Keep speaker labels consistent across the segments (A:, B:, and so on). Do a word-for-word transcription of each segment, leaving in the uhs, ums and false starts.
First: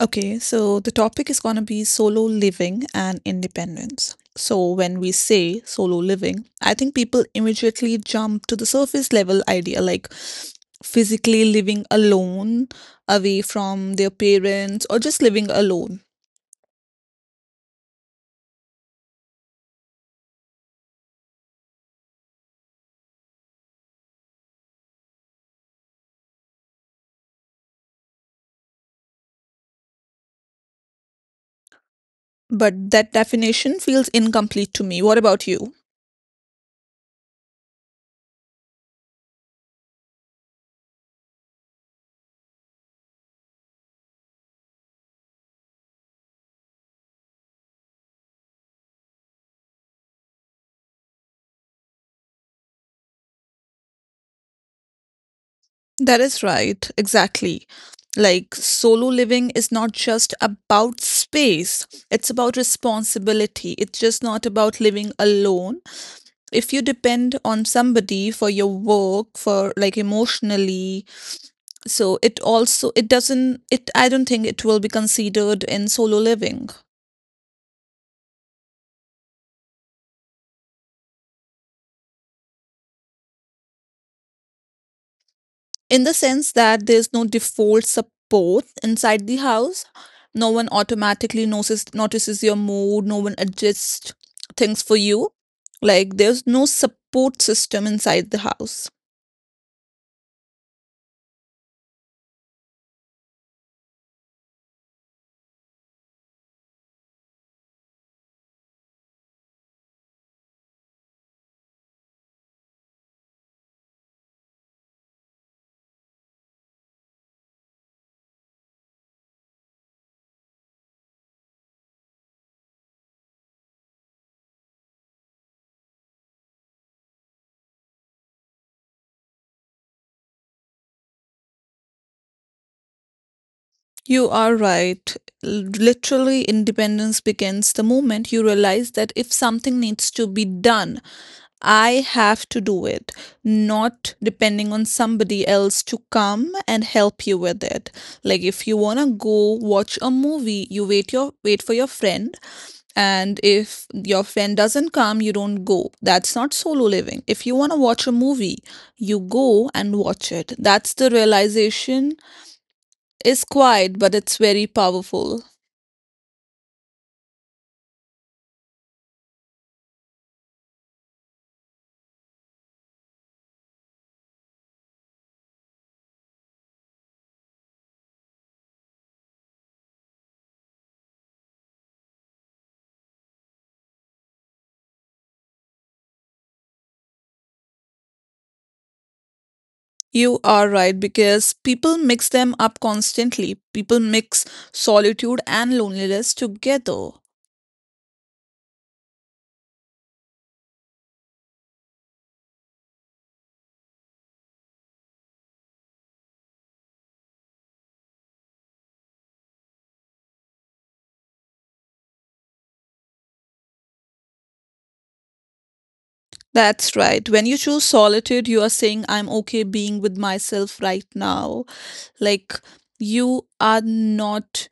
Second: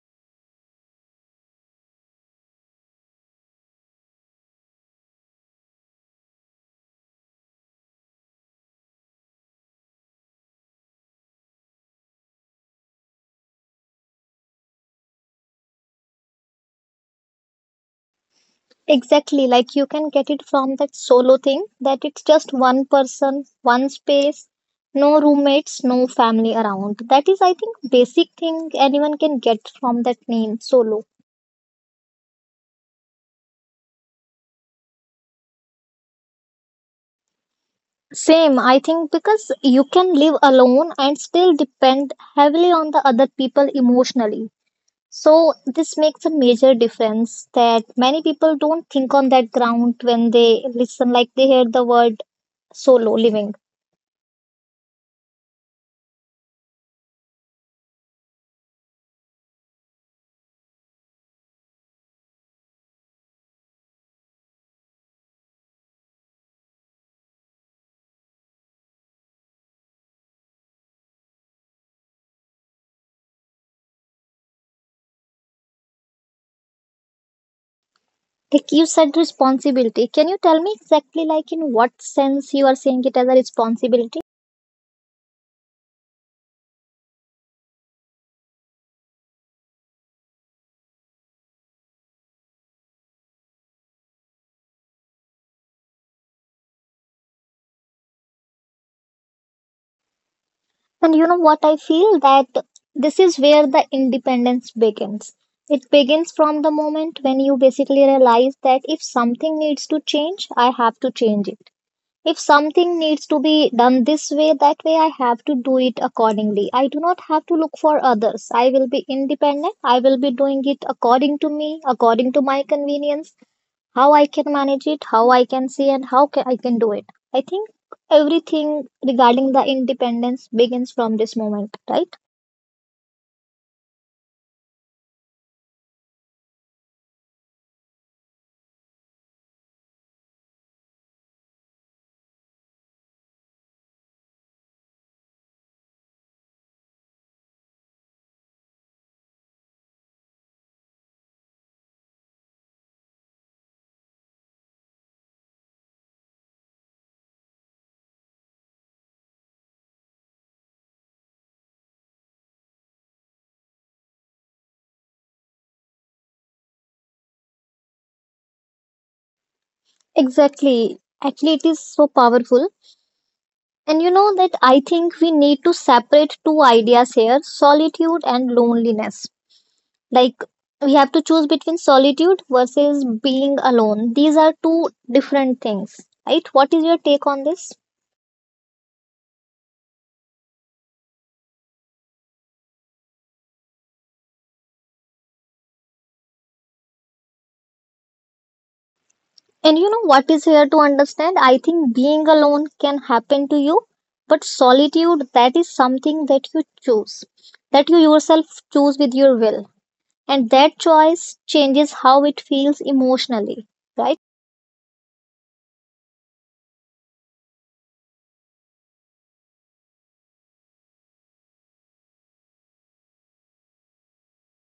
A: Okay, so the topic is going to be solo living and independence. So, when we say solo living, I think people immediately jump to the surface level idea like physically living alone, away from their parents, or just living alone.
B: Exactly, like you can get it from that solo thing that it's just one person, one space, no roommates, no family around. That is, I think, basic thing anyone can get from that name, solo.
A: But that definition feels incomplete to me. What about you?
B: Same, I think, because you can live alone and still depend heavily on the other people emotionally. So this makes a major difference that many people don't think on that ground when they listen, like they hear the word solo living.
A: That is right, exactly. Like, solo living is not just about space, it's about responsibility. It's just not about living alone if you depend on somebody for your work, for like, emotionally. So it also it doesn't it i don't think it will be considered in solo living,
B: Like you said, responsibility. Can you tell me exactly, like, in what sense you are seeing it as a responsibility?
A: in the sense that there's no default support inside the house. No one automatically notices notices your mood, no one adjusts things for you. Like, there's no support system inside the house.
B: And you know what? I feel that this is where the independence begins. It begins from the moment when you basically realize that if something needs to change, I have to change it. If something needs to be done this way, that way, I have to do it accordingly. I do not have to look for others. I will be independent. I will be doing it according to me, according to my convenience, how I can manage it, how I can see, and how ca I can do it. I think everything regarding the independence begins from this moment, right?
A: You are right. L- Literally, independence begins the moment you realize that if something needs to be done, I have to do it, not depending on somebody else to come and help you with it. Like, if you wanna go watch a movie, you wait your wait for your friend, and if your friend doesn't come, you don't go. That's not solo living. If you wanna watch a movie, you go and watch it. That's the realization is quiet, but it's very powerful.
B: Exactly. Actually, it is so powerful. And you know that I think we need to separate two ideas here, solitude and loneliness. Like, we have to choose between solitude versus being alone. These are two different things, right? What is your take on this?
A: You are right because people mix them up constantly. People mix solitude and loneliness together.
B: And you know what is here to understand? I think being alone can happen to you, but solitude, that is something that you choose, that you yourself choose with your will. And that choice changes how it feels emotionally, right?
A: That's right. When you choose solitude, you are saying, I'm okay being with myself right now. Like, you are not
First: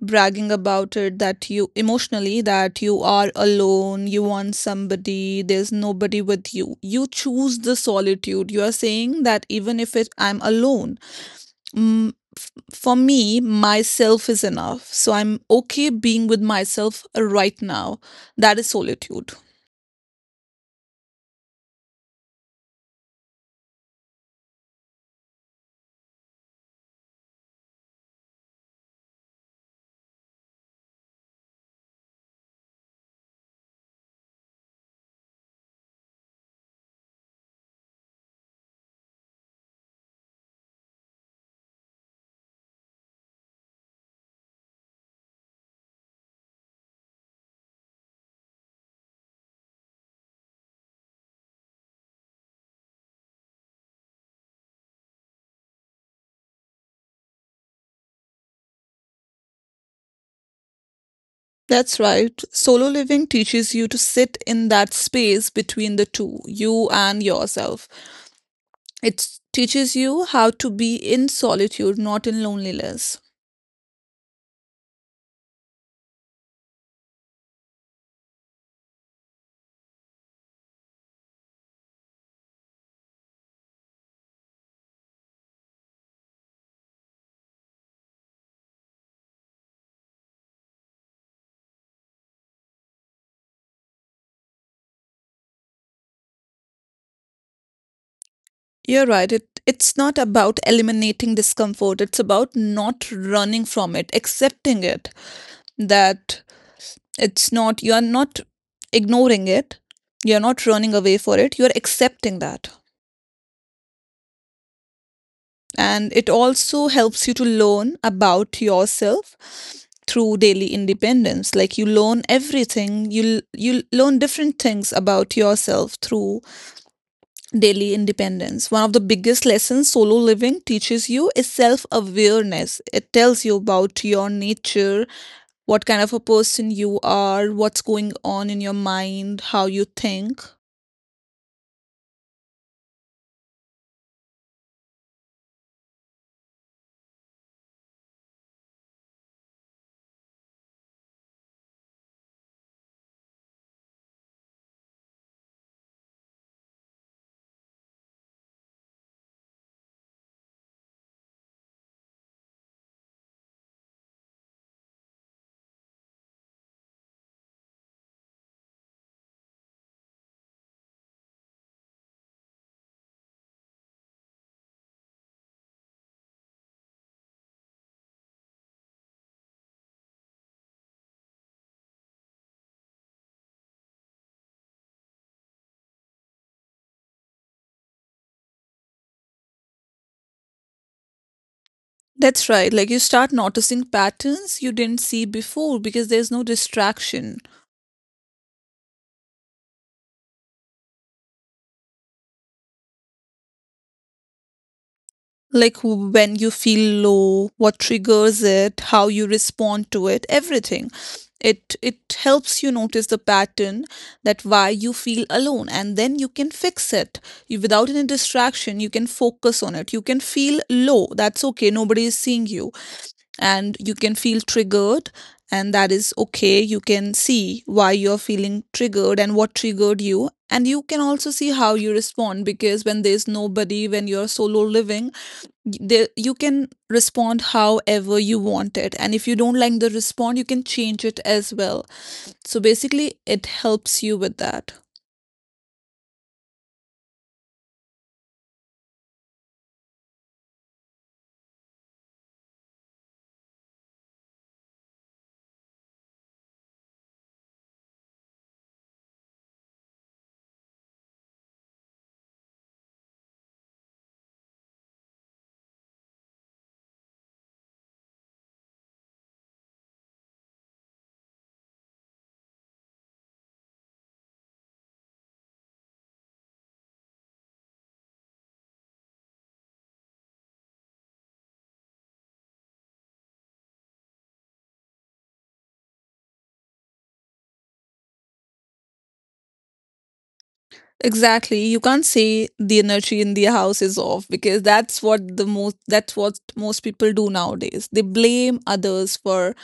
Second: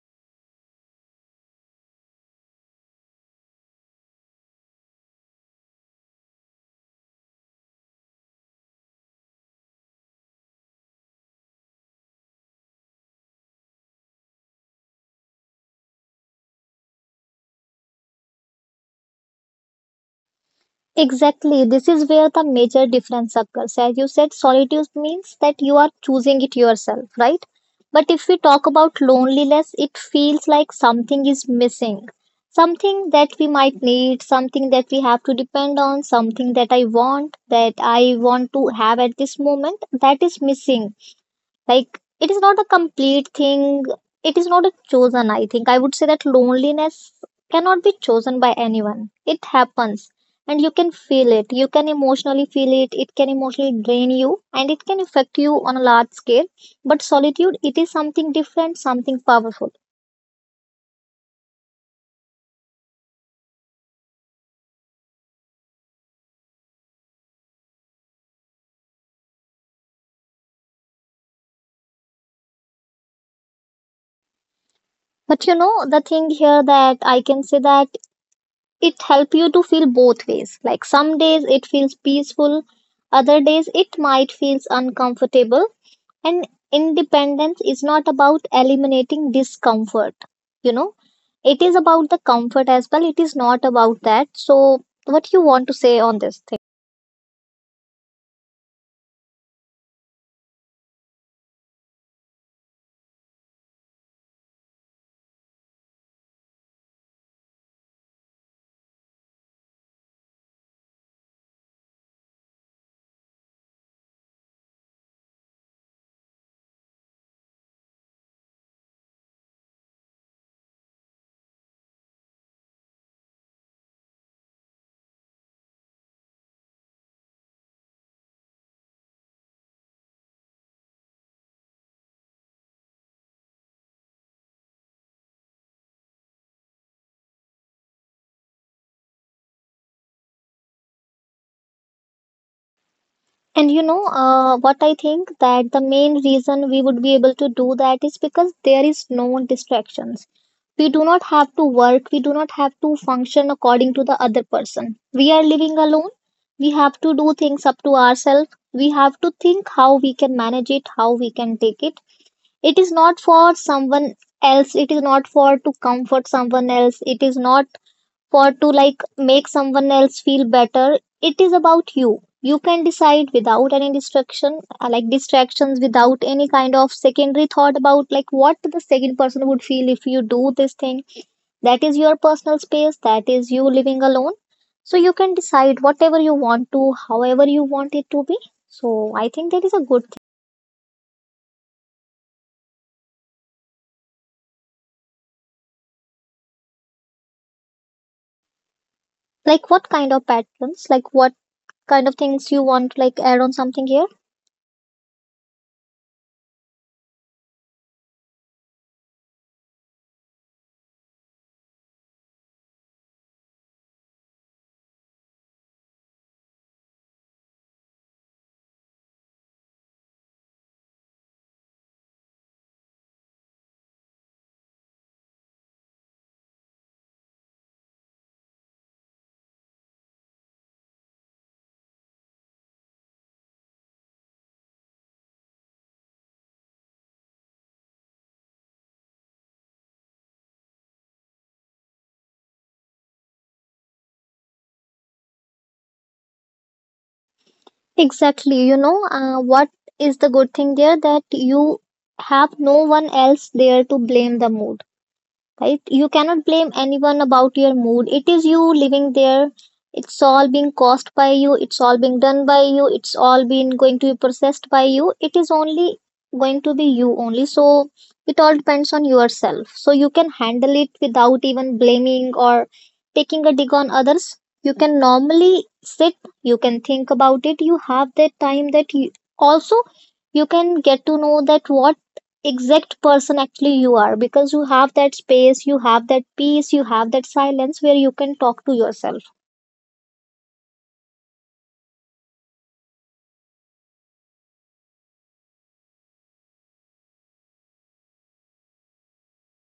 A: bragging about it, that you emotionally, that you are alone, you want somebody, there's nobody with you, you choose the solitude, you are saying that even if it I'm alone. Mm, f- for me, myself is enough. So I'm okay being with myself right now. That is solitude.
B: Exactly. This is where the major difference occurs. As you said, solitude means that you are choosing it yourself, right? But if we talk about loneliness, it feels like something is missing. Something that we might need, something that we have to depend on, something that I want, that I want to have at this moment, that is missing. Like, it is not a complete thing, it is not a chosen. I think I would say that loneliness cannot be chosen by anyone, it happens. And you can feel it. You can emotionally feel it. It can emotionally drain you and it can affect you on a large scale. But solitude, it is something different, something powerful.
A: That's right. Solo living teaches you to sit in that space between the two, you and yourself. It teaches you how to be in solitude, not in loneliness.
B: But you know, the thing here that I can say that it help you to feel both ways. Like some days it feels peaceful, other days it might feels uncomfortable. And independence is not about eliminating discomfort, you know, it is about the comfort as well. It is not about that. So, what you want to say on this thing?
A: You're right. It it's not about eliminating discomfort. It's about not running from it, accepting it. That It's not, you are not ignoring it, you're not running away for it, you're accepting that. And it also helps you to learn about yourself through daily independence. Like, you learn everything you you learn different things about yourself through daily independence. One of the biggest lessons solo living teaches you is self awareness. It tells you about your nature, what kind of a person you are, what's going on in your mind, how you think.
B: And you know, uh, what I think that the main reason we would be able to do that is because there is no distractions. We do not have to work, we do not have to function according to the other person. We are living alone, we have to do things up to ourselves, we have to think how we can manage it, how we can take it. It is not for someone else. It is not for to comfort someone else. It is not for to like make someone else feel better. It is about you. You can decide without any distraction, uh, like distractions, without any kind of secondary thought about like what the second person would feel if you do this thing. That is your personal space. That is you living alone. So you can decide whatever you want to, however you want it to be. So I think that is a good thing.
A: That's right. Like, you start noticing patterns you didn't see before because there's no distraction.
B: Like what kind of patterns? Like what kind of things you want to like add on something here?
A: Like, w- when you feel low, what triggers it, how you respond to it, everything. It it helps you notice the pattern, that why you feel alone, and then you can fix it. You Without any distraction, you can focus on it. You can feel low. That's okay. Nobody is seeing you, and you can feel triggered, and that is okay. You can see why you're feeling triggered and what triggered you, and you can also see how you respond, because when there's nobody, when you're solo living, there you can respond however you want it, and if you don't like the response, you can change it as well. So basically, it helps you with that.
B: Exactly. You know, uh, what is the good thing there that you have no one else there to blame the mood. Right? You cannot blame anyone about your mood. It is you living there. It's all being caused by you. It's all being done by you. It's all being going to be processed by you. It is only going to be you only. So it all depends on yourself. So you can handle it without even blaming or taking a dig on others. You can normally sit, you can think about it. You have that time that you also you can get to know that what exact person actually you are, because you have that space, you have that peace, you have that silence where you can talk to yourself.
A: Exactly. You can't say the energy in the house is off, because that's what the most that's what most people do nowadays. They blame others for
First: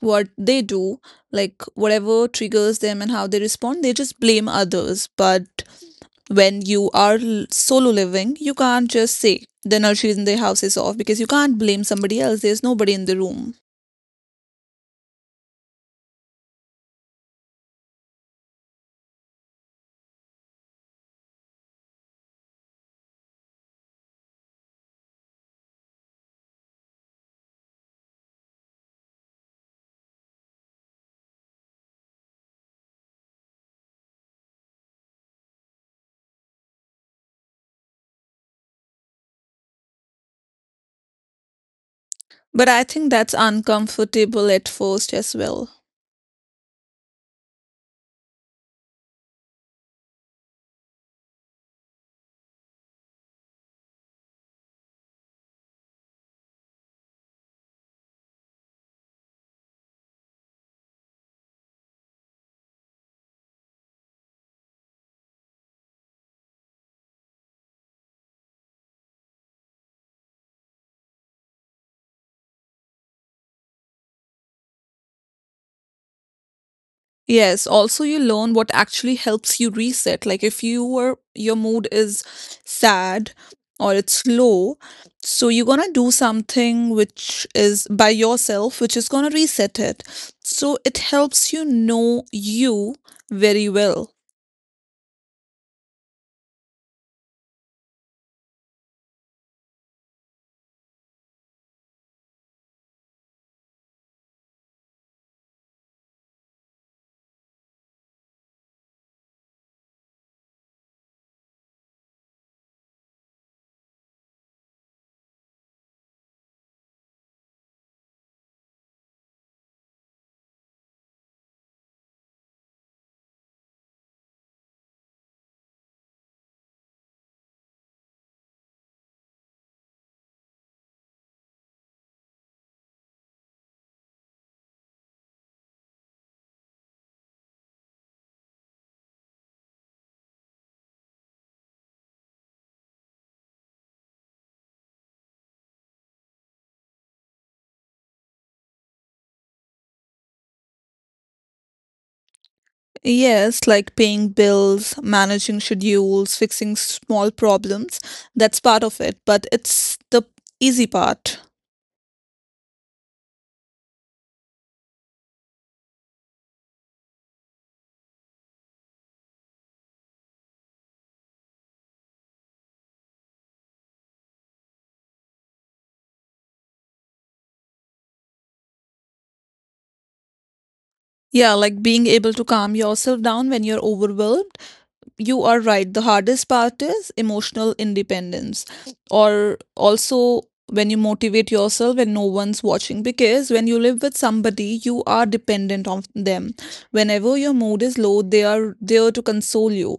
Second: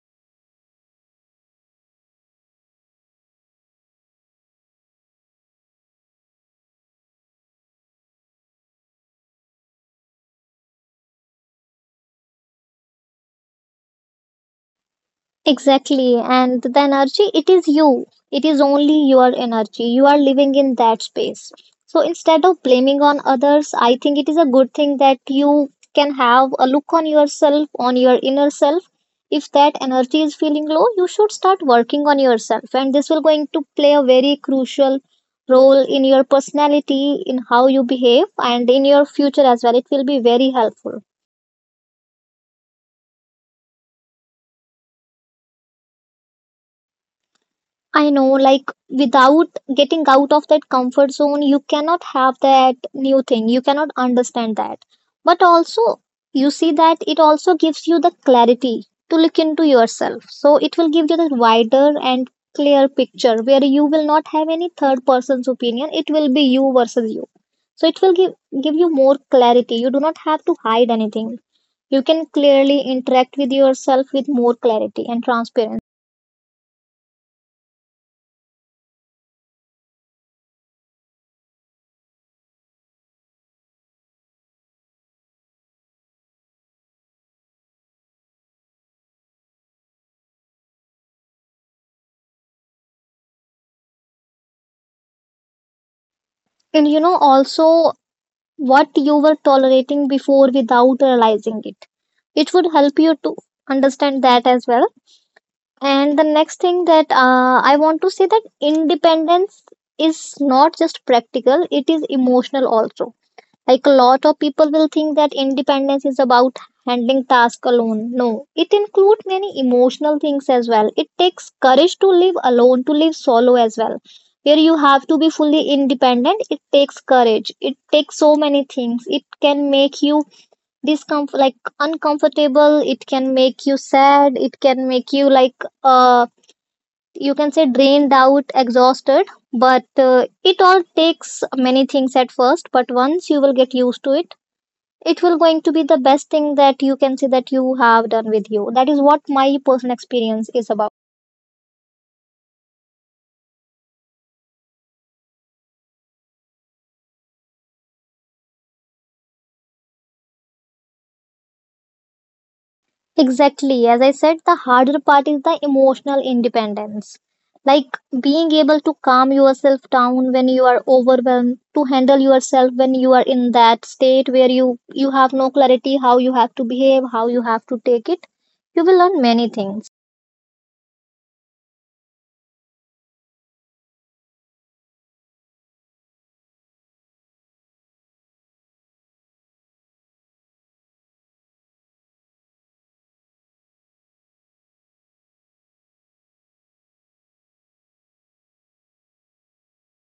A: what they do, like whatever triggers them and how they respond, they just blame others. But when you are l- solo living, you can't just say the nursery in the house is off, because you can't blame somebody else. There's nobody in the room.
B: Exactly. And the energy, it is you. It is only your energy. You are living in that space. So instead of blaming on others, I think it is a good thing that you can have a look on yourself, on your inner self. If that energy is feeling low, you should start working on yourself. And this will going to play a very crucial role in your personality, in how you behave, and in your future as well. It will be very helpful.
A: But I think that's uncomfortable at first as well.
B: I know, like without getting out of that comfort zone, you cannot have that new thing. You cannot understand that. But also, you see that it also gives you the clarity to look into yourself. So it will give you the wider and clear picture where you will not have any third person's opinion. It will be you versus you. So it will give give you more clarity. You do not have to hide anything. You can clearly interact with yourself with more clarity and transparency.
A: Yes, also, you learn what actually helps you reset. Like, if you were your mood is sad or it's low, so you're gonna do something which is by yourself, which is gonna reset it. So it helps you know you very well.
B: And you know also what you were tolerating before without realizing it. It would help you to understand that as well. And the next thing that uh, I want to say that independence is not just practical, it is emotional also. Like a lot of people will think that independence is about handling tasks alone. No, it includes many emotional things as well. It takes courage to live alone, to live solo as well. Where you have to be fully independent, it takes courage. It takes so many things. It can make you discomfort, like uncomfortable. It can make you sad. It can make you like uh, you can say drained out, exhausted, but uh, it all takes many things at first, but once you will get used to it, it will going to be the best thing that you can say that you have done with you. That is what my personal experience is about.
A: Yes, like paying bills, managing schedules, fixing small problems. That's part of it, but it's the easy part.
B: Exactly, as I said, the harder part is the emotional independence, like being able to calm yourself down when you are overwhelmed, to handle yourself when you are in that state where you you have no clarity how you have to behave, how you have to take it. You will learn many things.
A: Yeah, like being able to calm yourself down when you're overwhelmed. You are right. The hardest part is emotional independence, or also when you motivate yourself when no one's watching. Because when you live with somebody, you are dependent on them. Whenever your mood is low, they are there to console you,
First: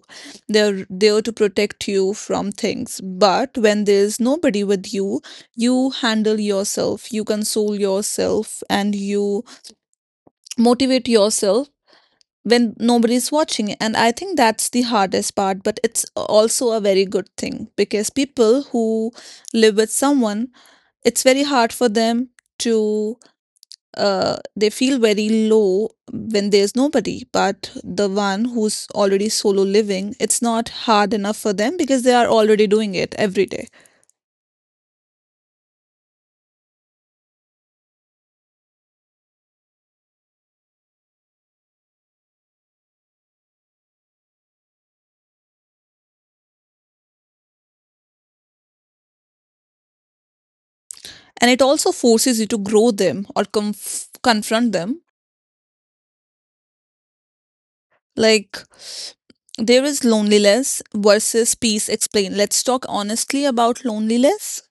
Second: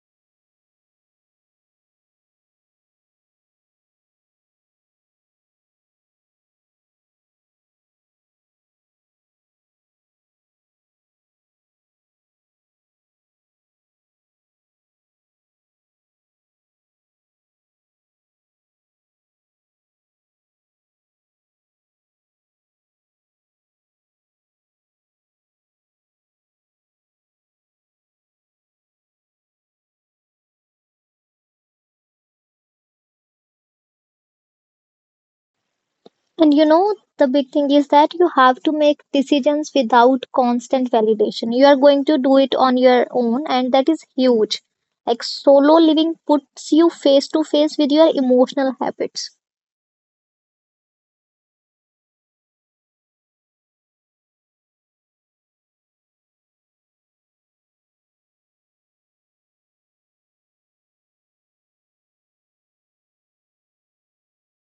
A: they're there to protect you from things. But when there's nobody with you, you handle yourself, you console yourself, and you motivate yourself when nobody's watching. And I think that's the hardest part, but it's also a very good thing, because people who live with someone, it's very hard for them to uh, they feel very low when there's nobody. But the one who's already solo living, it's not hard enough for them, because they are already doing it every day.
B: And you know, the big thing is that you have to make decisions without constant validation. You are going to do it on your own, and that is huge. Like solo living puts you face to face with your emotional habits.
A: And it also forces you to grow them or conf- confront them. Like, there is loneliness versus peace. Explain. Let's talk honestly about loneliness.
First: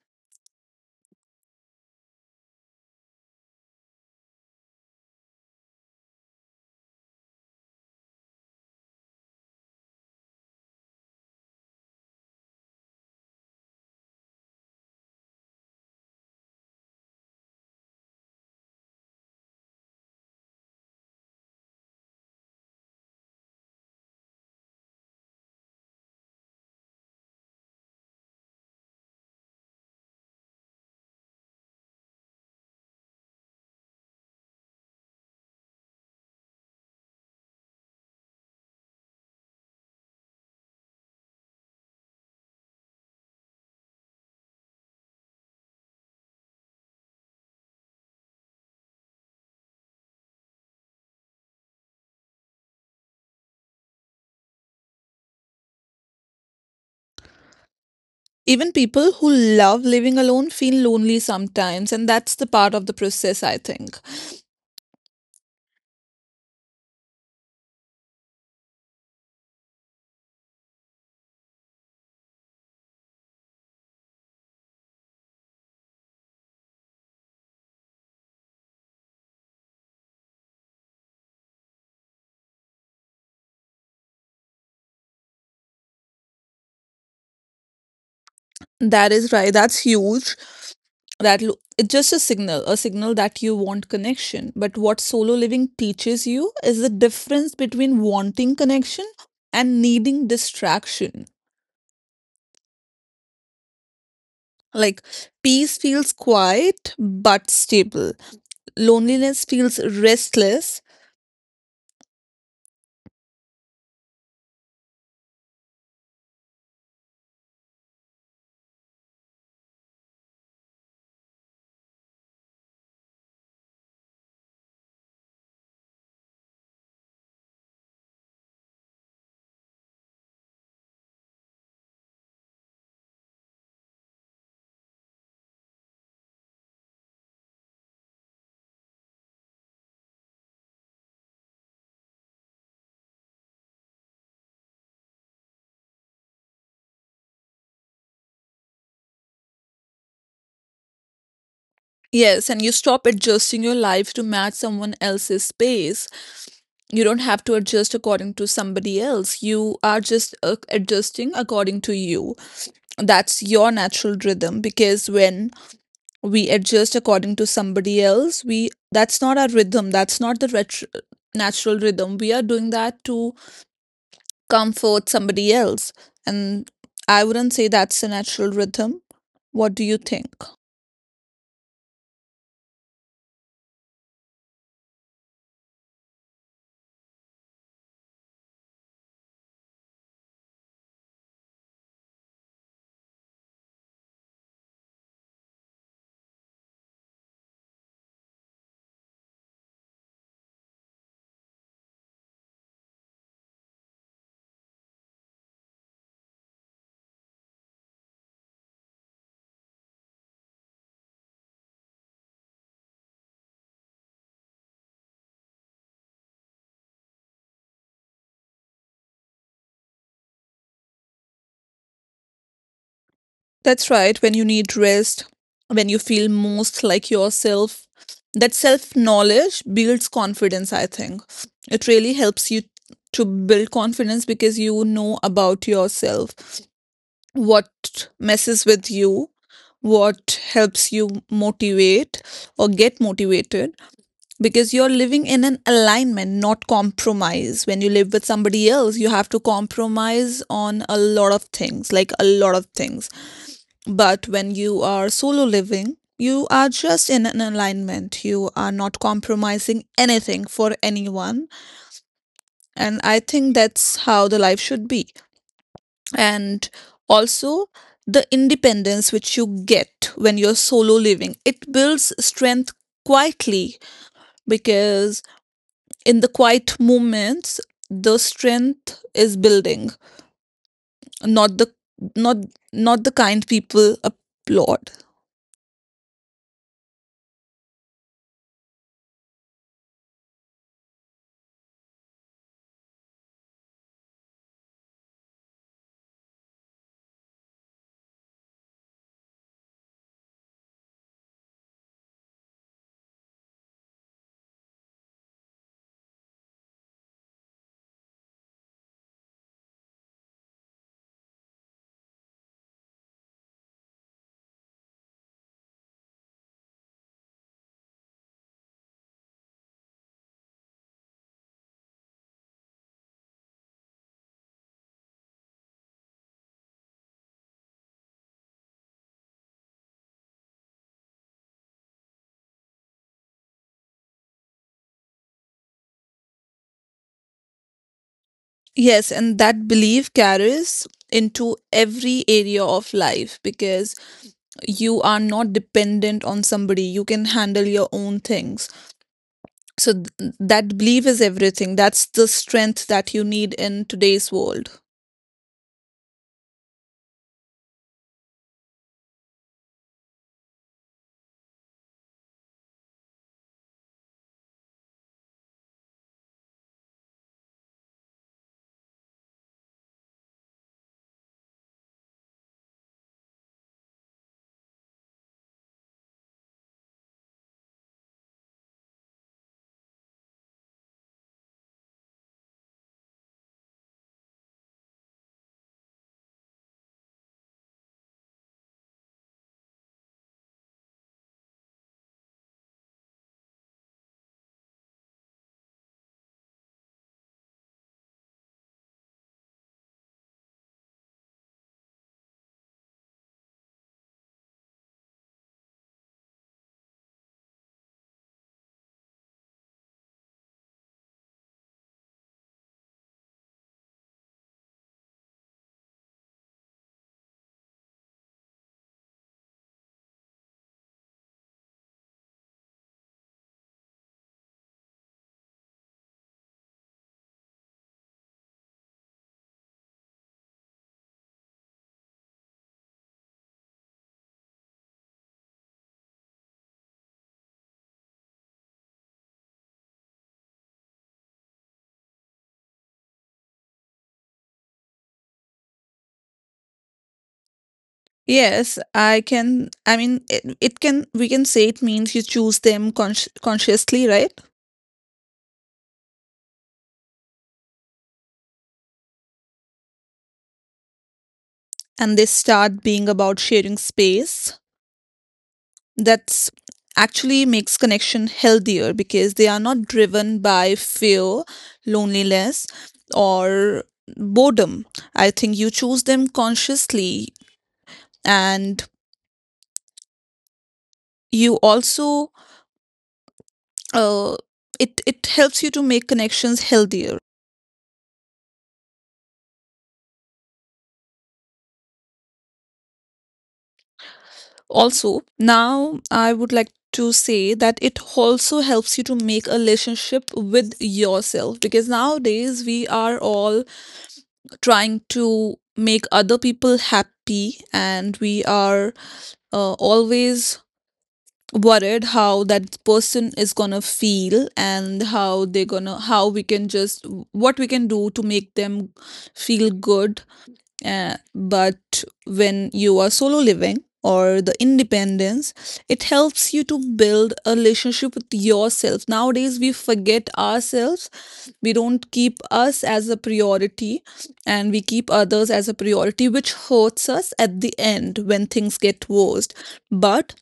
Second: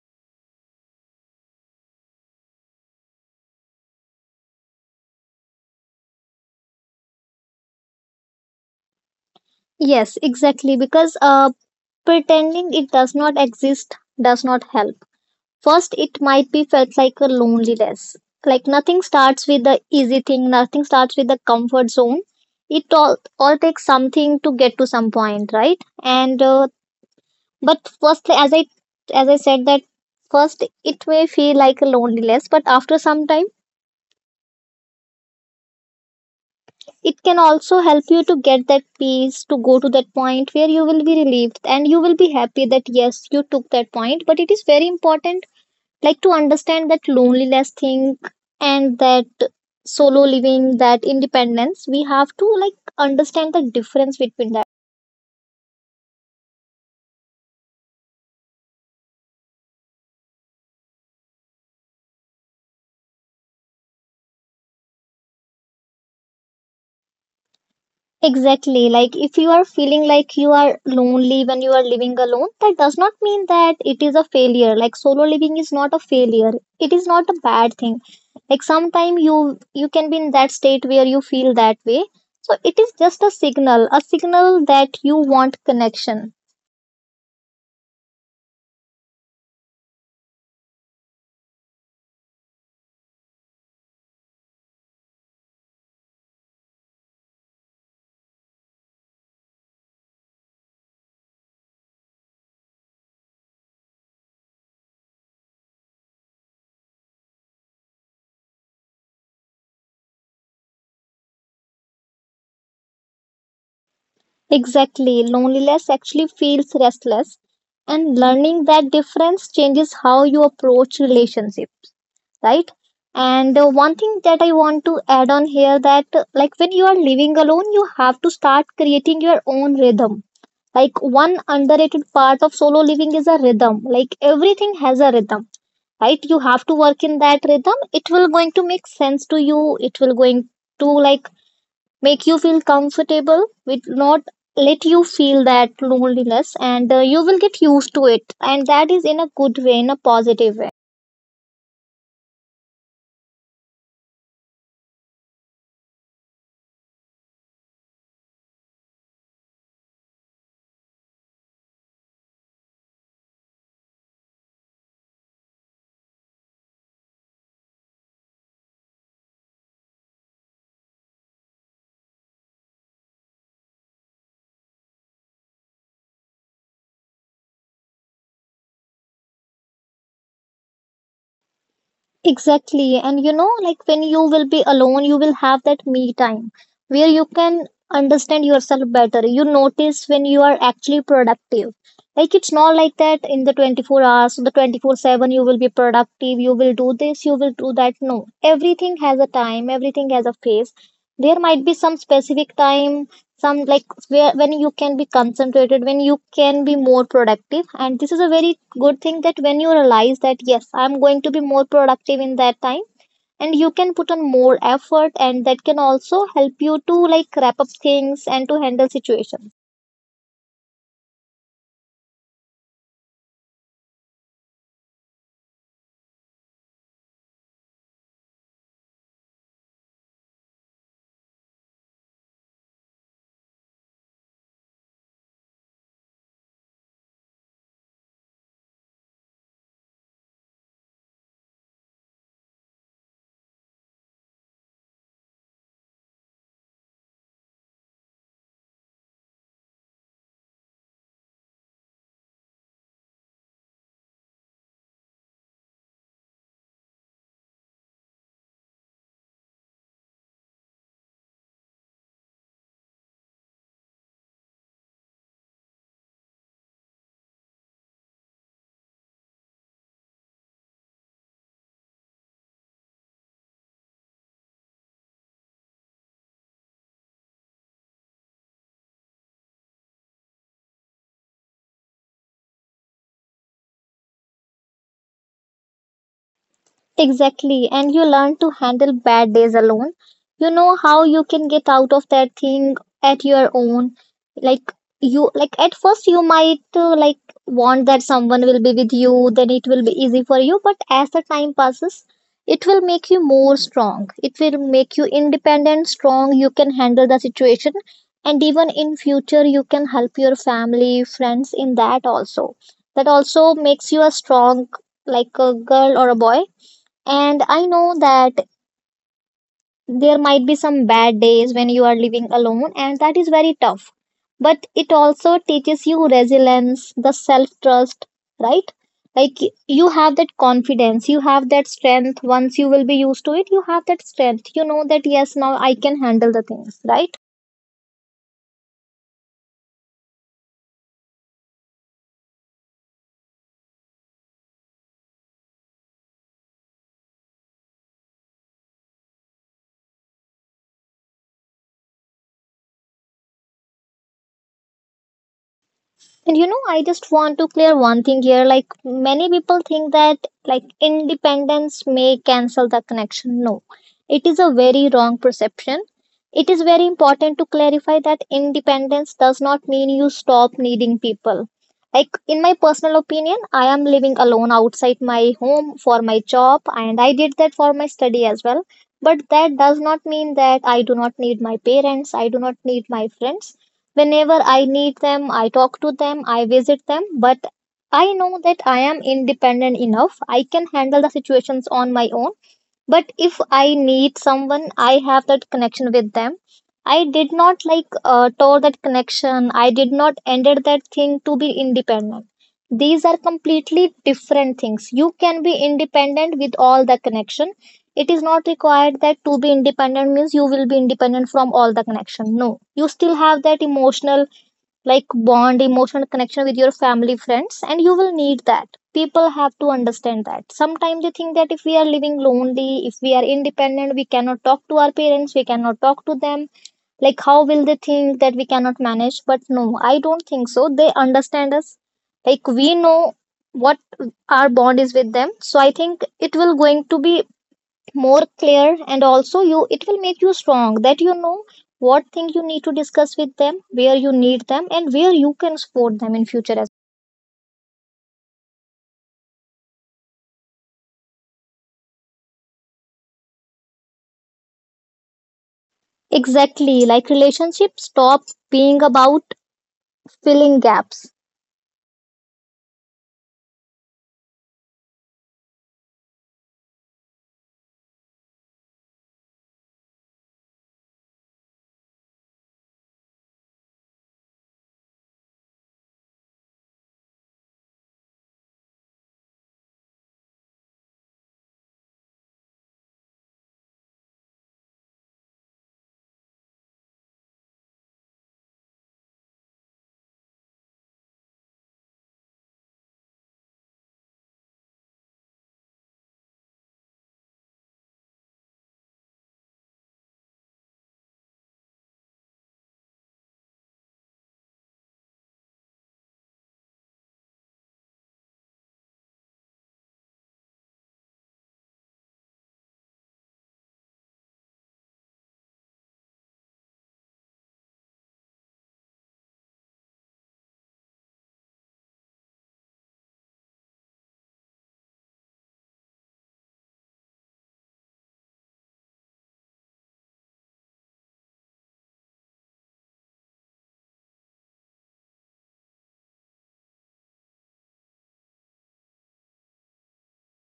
B: Yes, exactly. Because uh, pretending it does not exist does not help. First, it might be felt like a loneliness. Like nothing starts with the easy thing, nothing starts with the comfort zone. It all, all takes something to get to some point, right? And uh, but firstly as i as i said that first it may feel like a loneliness, but after some time it can also help you to get that peace, to go to that point where you will be relieved and you will be happy that yes you took that point. But it is very important, like, to understand that loneliness thing and that solo living, that independence. We have to like understand the difference between that.
A: Even people who love living alone feel lonely sometimes, and that's the part of the process, I think.
B: Exactly. Like if you are feeling like you are lonely when you are living alone, that does not mean that it is a failure. Like solo living is not a failure. It is not a bad thing. Like sometimes you you can be in that state where you feel that way. So it is just a signal, a signal that you want connection.
A: That is right, that's huge. That lo it's just a signal, a signal that you want connection. But what solo living teaches you is the difference between wanting connection and needing distraction. Like, peace feels quiet but stable. Loneliness feels restless.
B: Exactly. Loneliness actually feels restless, and learning that difference changes how you approach relationships. Right, and uh, one thing that I want to add on here that uh, like when you are living alone you have to start creating your own rhythm. Like one underrated part of solo living is a rhythm. Like everything has a rhythm, right? You have to work in that rhythm. It will going to make sense to you, it will going to like make you feel comfortable with not let you feel that loneliness. And uh, you will get used to it, and that is in a good way, in a positive way.
A: Yes, and you stop adjusting your life to match someone else's pace. You don't have to adjust according to somebody else. You are just uh, adjusting according to you. That's your natural rhythm, because when we adjust according to somebody else, we that's not our rhythm. That's not the retro, natural rhythm. We are doing that to comfort somebody else. And I wouldn't say that's a natural rhythm. What do you think?
B: Exactly. And you know, like when you will be alone, you will have that me time where you can understand yourself better. You notice when you are actually productive. Like it's not like that in the twenty-four hours, the twenty-four seven you will be productive, you will do this, you will do that. No. Everything has a time, everything has a phase. There might be some specific time, some like where when you can be concentrated, when you can be more productive, and this is a very good thing, that when you realize that yes, I'm going to be more productive in that time and you can put on more effort and that can also help you to like wrap up things and to handle situations.
A: That's right. When you need rest, when you feel most like yourself, that self knowledge builds confidence, I think. It really helps you to build confidence, because you know about yourself, what messes with you, what helps you motivate or get motivated, because you're living in an alignment, not compromise. When you live with somebody else, you have to compromise on a lot of things, like a lot of things. But when you are solo living, you are just in an alignment. You are not compromising anything for anyone. And I think that's how the life should be. And also, the independence which you get when you're solo living, it builds strength quietly, because in the quiet moments, the strength is building, not the not not the kind people applaud.
B: Exactly. And you learn to handle bad days alone. You know how you can get out of that thing at your own. Like you like At first you might uh, like want that someone will be with you, then it will be easy for you, but as the time passes, it will make you more strong. It will make you independent, strong, you can handle the situation, and even in future you can help your family, friends in that also. That also makes you a strong, like, a girl or a boy. And I know that there might be some bad days when you are living alone, and that is very tough. But it also teaches you resilience, the self trust, right? Like, you have that confidence, you have that strength. Once you will be used to it, you have that strength. You know that, yes, now I can handle the things, right?
A: Yes, and that belief carries into every area of life, because you are not dependent on somebody. You can handle your own things. So th- that belief is everything. That's the strength that you need in today's world.
B: And you know, I just want to clear one thing here. Like, many people think that like independence may cancel the connection. No, it is a very wrong perception. It is very important to clarify that independence does not mean you stop needing people. Like, in my personal opinion, I am living alone outside my home for my job and I did that for my study as well. But that does not mean that I do not need my parents, I do not need my friends. Whenever I need them, I talk to them, I visit them, but I know that I am independent enough. I can handle the situations on my own, but if I need someone I have that connection with them. I did not like uh, tore that connection, I did not ended that thing to be independent. These are completely different things. You can be independent with all the connection. It is not required that to be independent means you will be independent from all the connection. No, you still have that emotional, like, bond, emotional connection with your family, friends, and you will need that. People have to understand that. Sometimes they think that if we are living lonely, if we are independent, we cannot talk to our parents, we cannot talk to them. Like, how will they think that we cannot manage? But no, I don't think so. They understand us. Like, we know what our bond is with them. So I think it will going to be more clear, and also you it will make you strong that you know what thing you need to discuss with them, where you need them, and where you can support them in future as
A: Yes, I can. I mean, it, it can, we can say, it means you choose them consci- consciously, right?
B: well. Exactly. Like, relationship stop being about filling gaps.
A: And they start being about sharing space. That's actually makes connection healthier, because they are not driven by fear, loneliness, or boredom. I think you choose them consciously, and you also uh, it it helps you to make connections healthier. Also, now I would like to say that it also helps you to make a relationship with yourself, because nowadays we are all trying to make other people happy, and we are uh, always worried how that person is gonna feel, and how they're gonna how we can just what we can do to make them feel good. Uh, but when you are solo living, or the independence, it helps you to build a relationship with yourself. Nowadays, we forget ourselves. We don't keep us as a priority, and we keep others as a priority, which hurts us at the end when things get worse. But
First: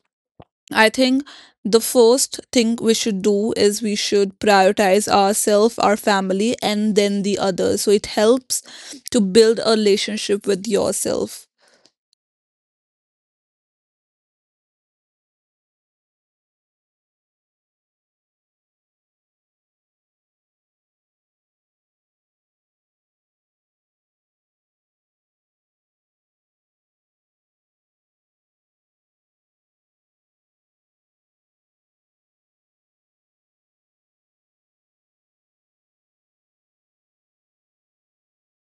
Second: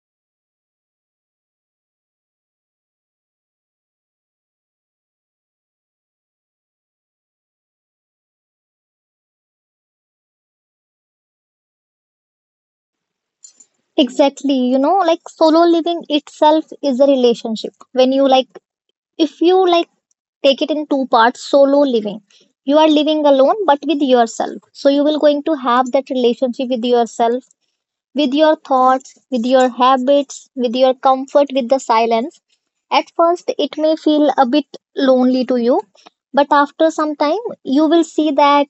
A: I think the first thing we should do is we should prioritize ourselves, our family, and then the others. So it helps to build a relationship with yourself.
B: Exactly. You know, like, solo living itself is a relationship. When you like, if you like, take it in two parts, solo living, you are living alone but with yourself, so you will going to have that relationship with yourself, with your thoughts, with your habits, with your comfort, with the silence. At first, it may feel a bit lonely to you, but after some time, you will see that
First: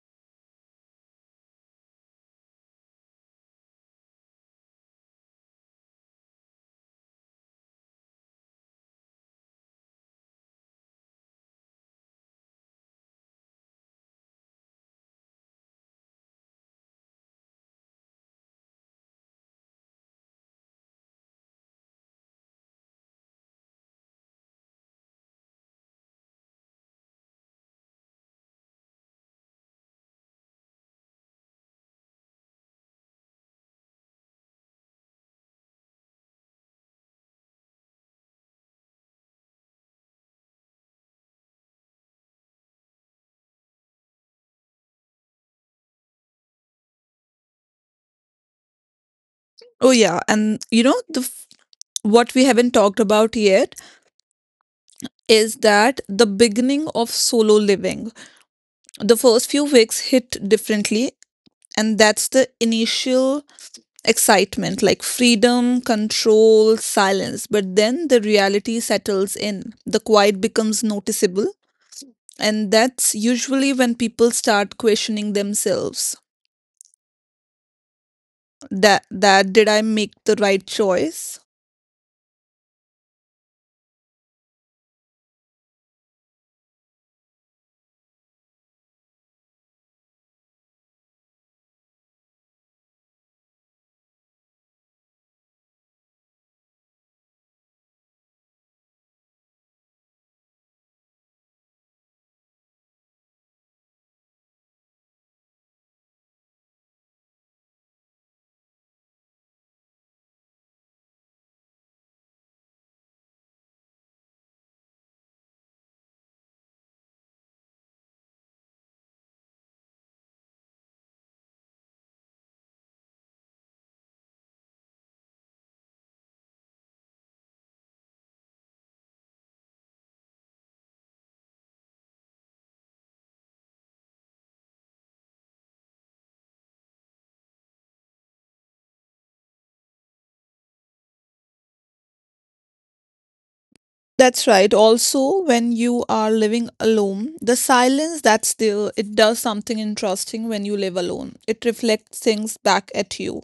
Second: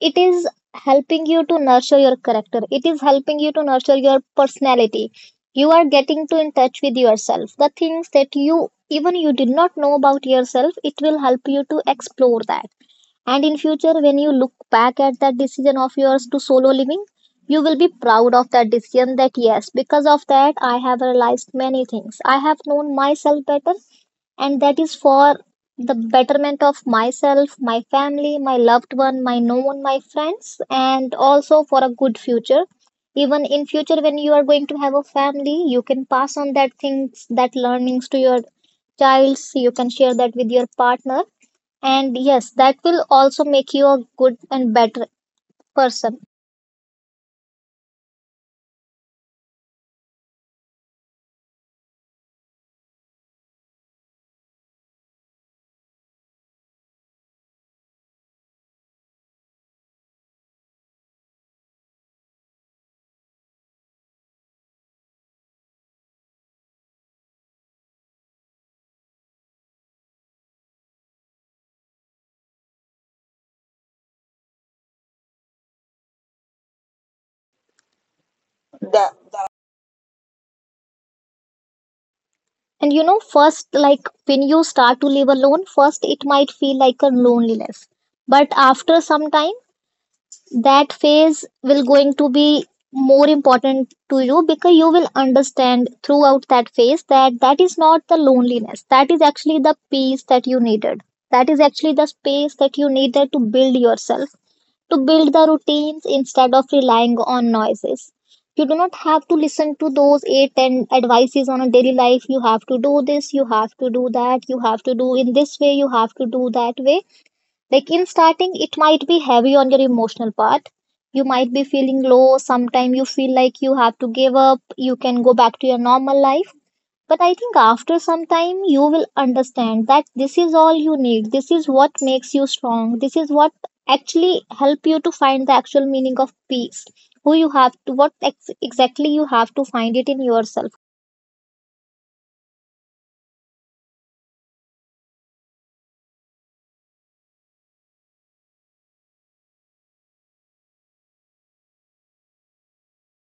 B: it is helping you to nurture your character, it is helping you to nurture your personality. You are getting to in touch with yourself. The things that you even you did not know about yourself, it will help you to explore that. And in future, when you look back at that decision of yours to solo living, you will be proud of that decision, that yes, because of that, I have realized many things. I have known myself better, and that is for the betterment of myself, my family, my loved one, my known, my friends, and also for a good future. Even in future, when you are going to have a family, you can pass on that things, that learnings to your childs. You can share that with your partner, and yes, that will also make you a good and better person.
A: Oh, yeah. And you know, the f- what we haven't talked about yet is that the beginning of solo living. The first few weeks hit differently, and that's the initial excitement, like freedom, control, silence. But then the reality settles in. The quiet becomes noticeable. And that's usually when people start questioning themselves. That,
B: That.
A: that did I make the right choice?
B: And you know, first, like, when you start to live alone, first it might feel like a loneliness. But after some time, that phase will going to be more important to you because you will understand throughout that phase that that is not the loneliness. That is actually the peace that you needed. That is actually the space that you needed to build yourself, to build the routines instead of relying on noises. You do not have to listen to those eight ten advices on a daily life. You have to do this, you have to do that, you have to do in this way, you have to do that way. Like in starting, it might be heavy on your emotional part. You might be feeling low. Sometimes you feel like you have to give up. You can go back to your normal life. But I think after some time, you will understand that this is all you need. This is what makes you strong. This is what actually help you to find the actual meaning of peace. Who you have to, what ex- exactly you have to find it in yourself.
A: That's right. Also, when you are living alone, the silence that's there, it does something interesting when you live alone. It reflects things back at you.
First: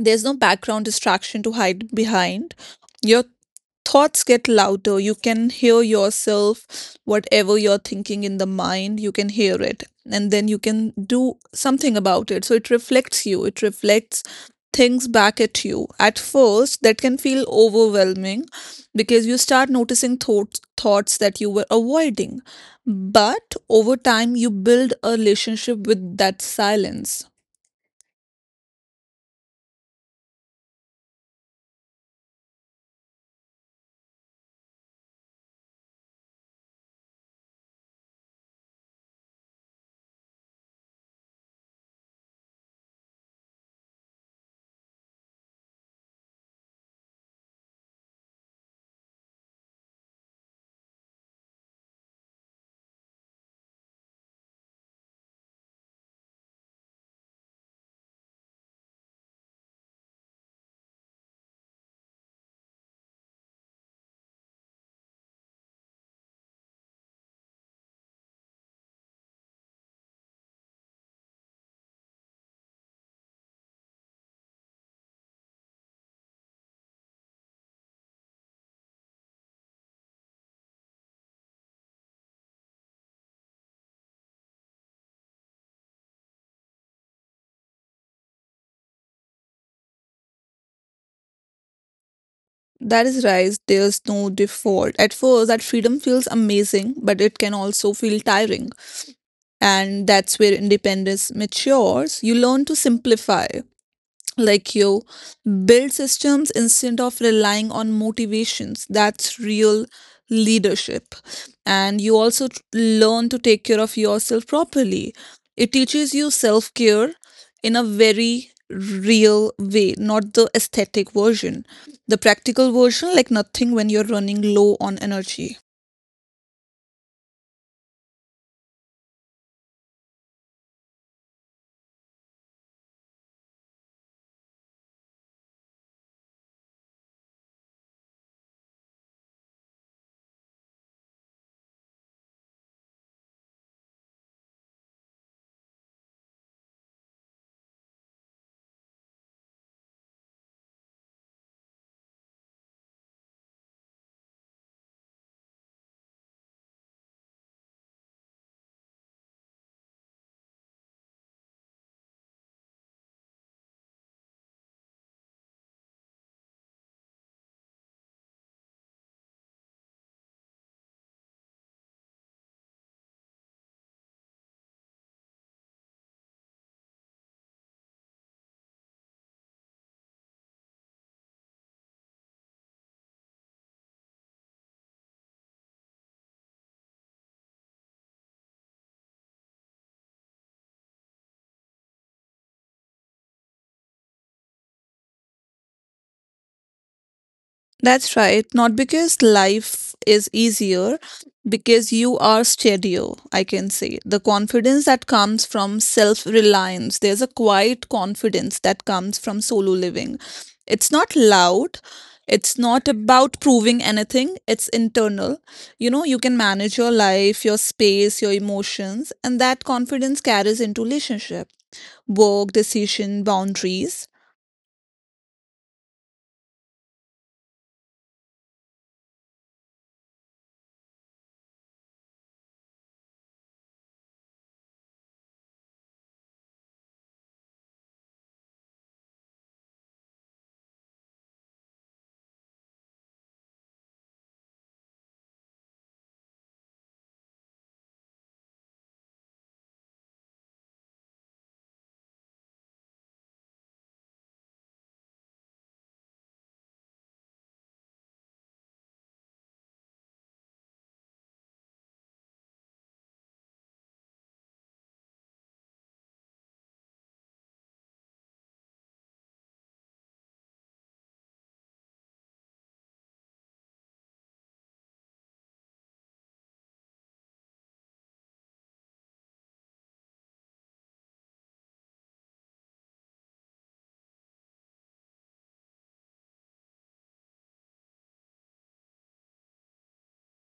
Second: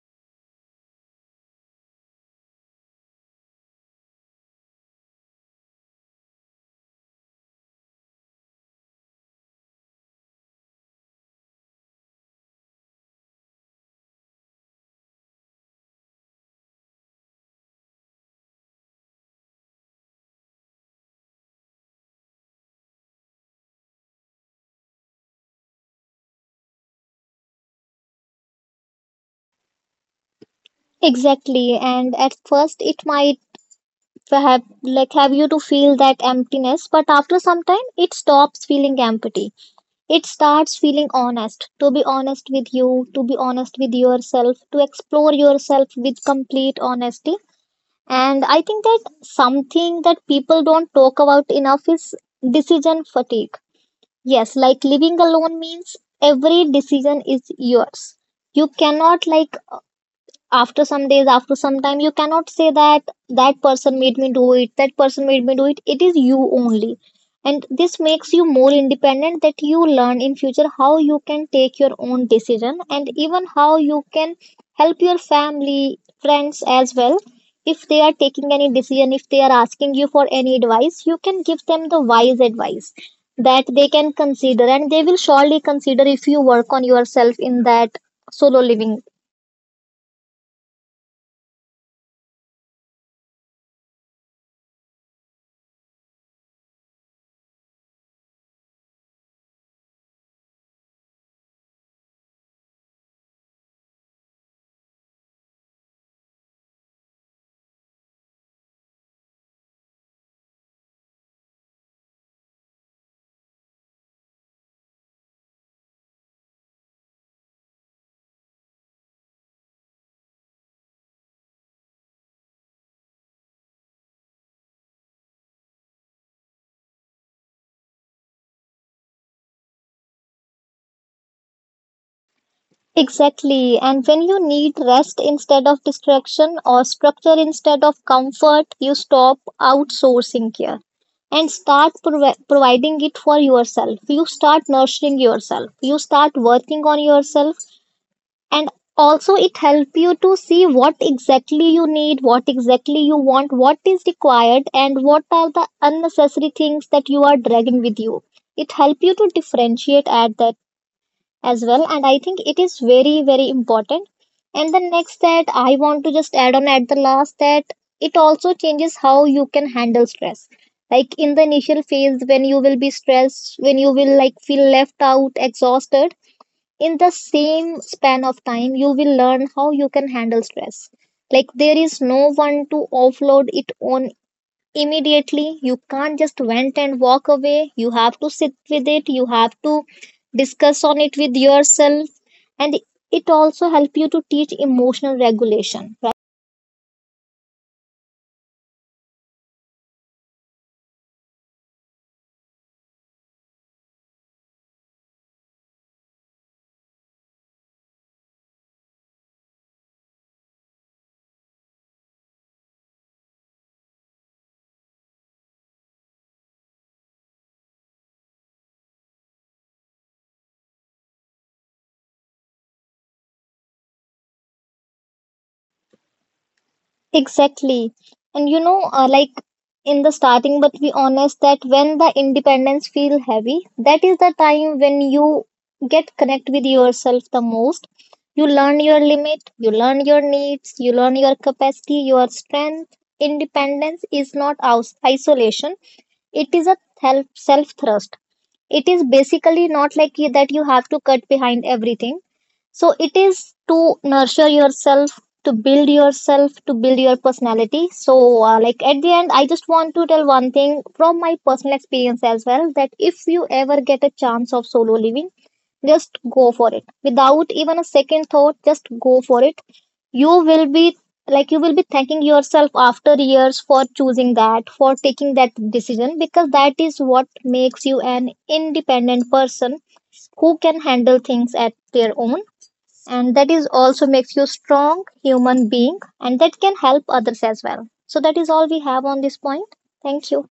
A: There's no background distraction to hide behind. Your thoughts get louder. You can hear yourself, whatever you're thinking in the mind, you can hear it. And then you can do something about it. So it reflects you, it reflects things back at you. At first, that can feel overwhelming, because you start noticing thoughts thoughts that you were avoiding. But over time, you build a relationship with that silence.
B: Exactly. And at first, it might have like have you to feel that emptiness, but after some time, it stops feeling empty. It starts feeling honest. To be honest with you, to be honest with yourself, to explore yourself with complete honesty. And I think that something that people don't talk about enough is decision fatigue. Yes, like, living alone means every decision is yours. You cannot like after some days, after some time you cannot say that that person made me do it that person made me do it, it is you only. And this makes you more independent, that you learn in future how you can take your own decision, and even how you can help your family, friends as well. If they are taking any decision, if they are asking you for any advice, you can give them the wise advice that they can consider, and they will surely consider if you work on yourself in that solo living.
A: That is right, there's no default. At first, that freedom feels amazing, but it can also feel tiring. And that's where independence matures. You learn to simplify. Like, you build systems instead of relying on motivations. That's real leadership. And you also t- learn to take care of yourself properly. It teaches you self care in a very real way, not the aesthetic version, the practical version, like nothing when you're running low on energy.
B: Exactly. And when you need rest instead of distraction, or structure instead of comfort, you stop outsourcing care and start provi- providing it for yourself. You start nurturing yourself. You start working on yourself. And also, it helps you to see what exactly you need, what exactly you want, what is required, and what are the unnecessary things that you are dragging with you. It helps you to differentiate at that as well, and I think it is very very important. And the next that I want to just add on at the last, that it also changes how you can handle stress. Like in the initial phase, when you will be stressed, when you will like feel left out, exhausted, in the same span of time you will learn how you can handle stress. Like, there is no one to offload it on immediately. You can't just vent and walk away. You have to sit with it. You have to discuss on it with yourself. And it also help you to teach emotional regulation, right?
A: That's right. Not because life is easier, because you are steadier, I can say. The confidence that comes from self reliance, there's a quiet confidence that comes from solo living. It's not loud, it's not about proving anything, it's internal. You know, you can manage your life, your space, your emotions, and that confidence carries into relationship, work, decision, boundaries.
B: Exactly. And you know, uh, like in the starting, but be honest, that when the independence feel heavy, that is the time when you get connect with yourself the most. You learn your limit, you learn your needs, you learn your capacity, your strength. Independence is not aus- isolation. It is a self self thrust. It is basically not like you, that you have to cut behind everything, so it is to nurture yourself, to build yourself, to build your personality. So, uh, like at the end, I just want to tell one thing from my personal experience as well, that if you ever get a chance of solo living, just go for it without even a second thought, just go for it. You will be like you will be thanking yourself after years for choosing that, for taking that decision, because that is what makes you an independent person who can handle things at their own. And that is also makes you strong human being, and that can help others as well. So that is all we have on this point. Thank you.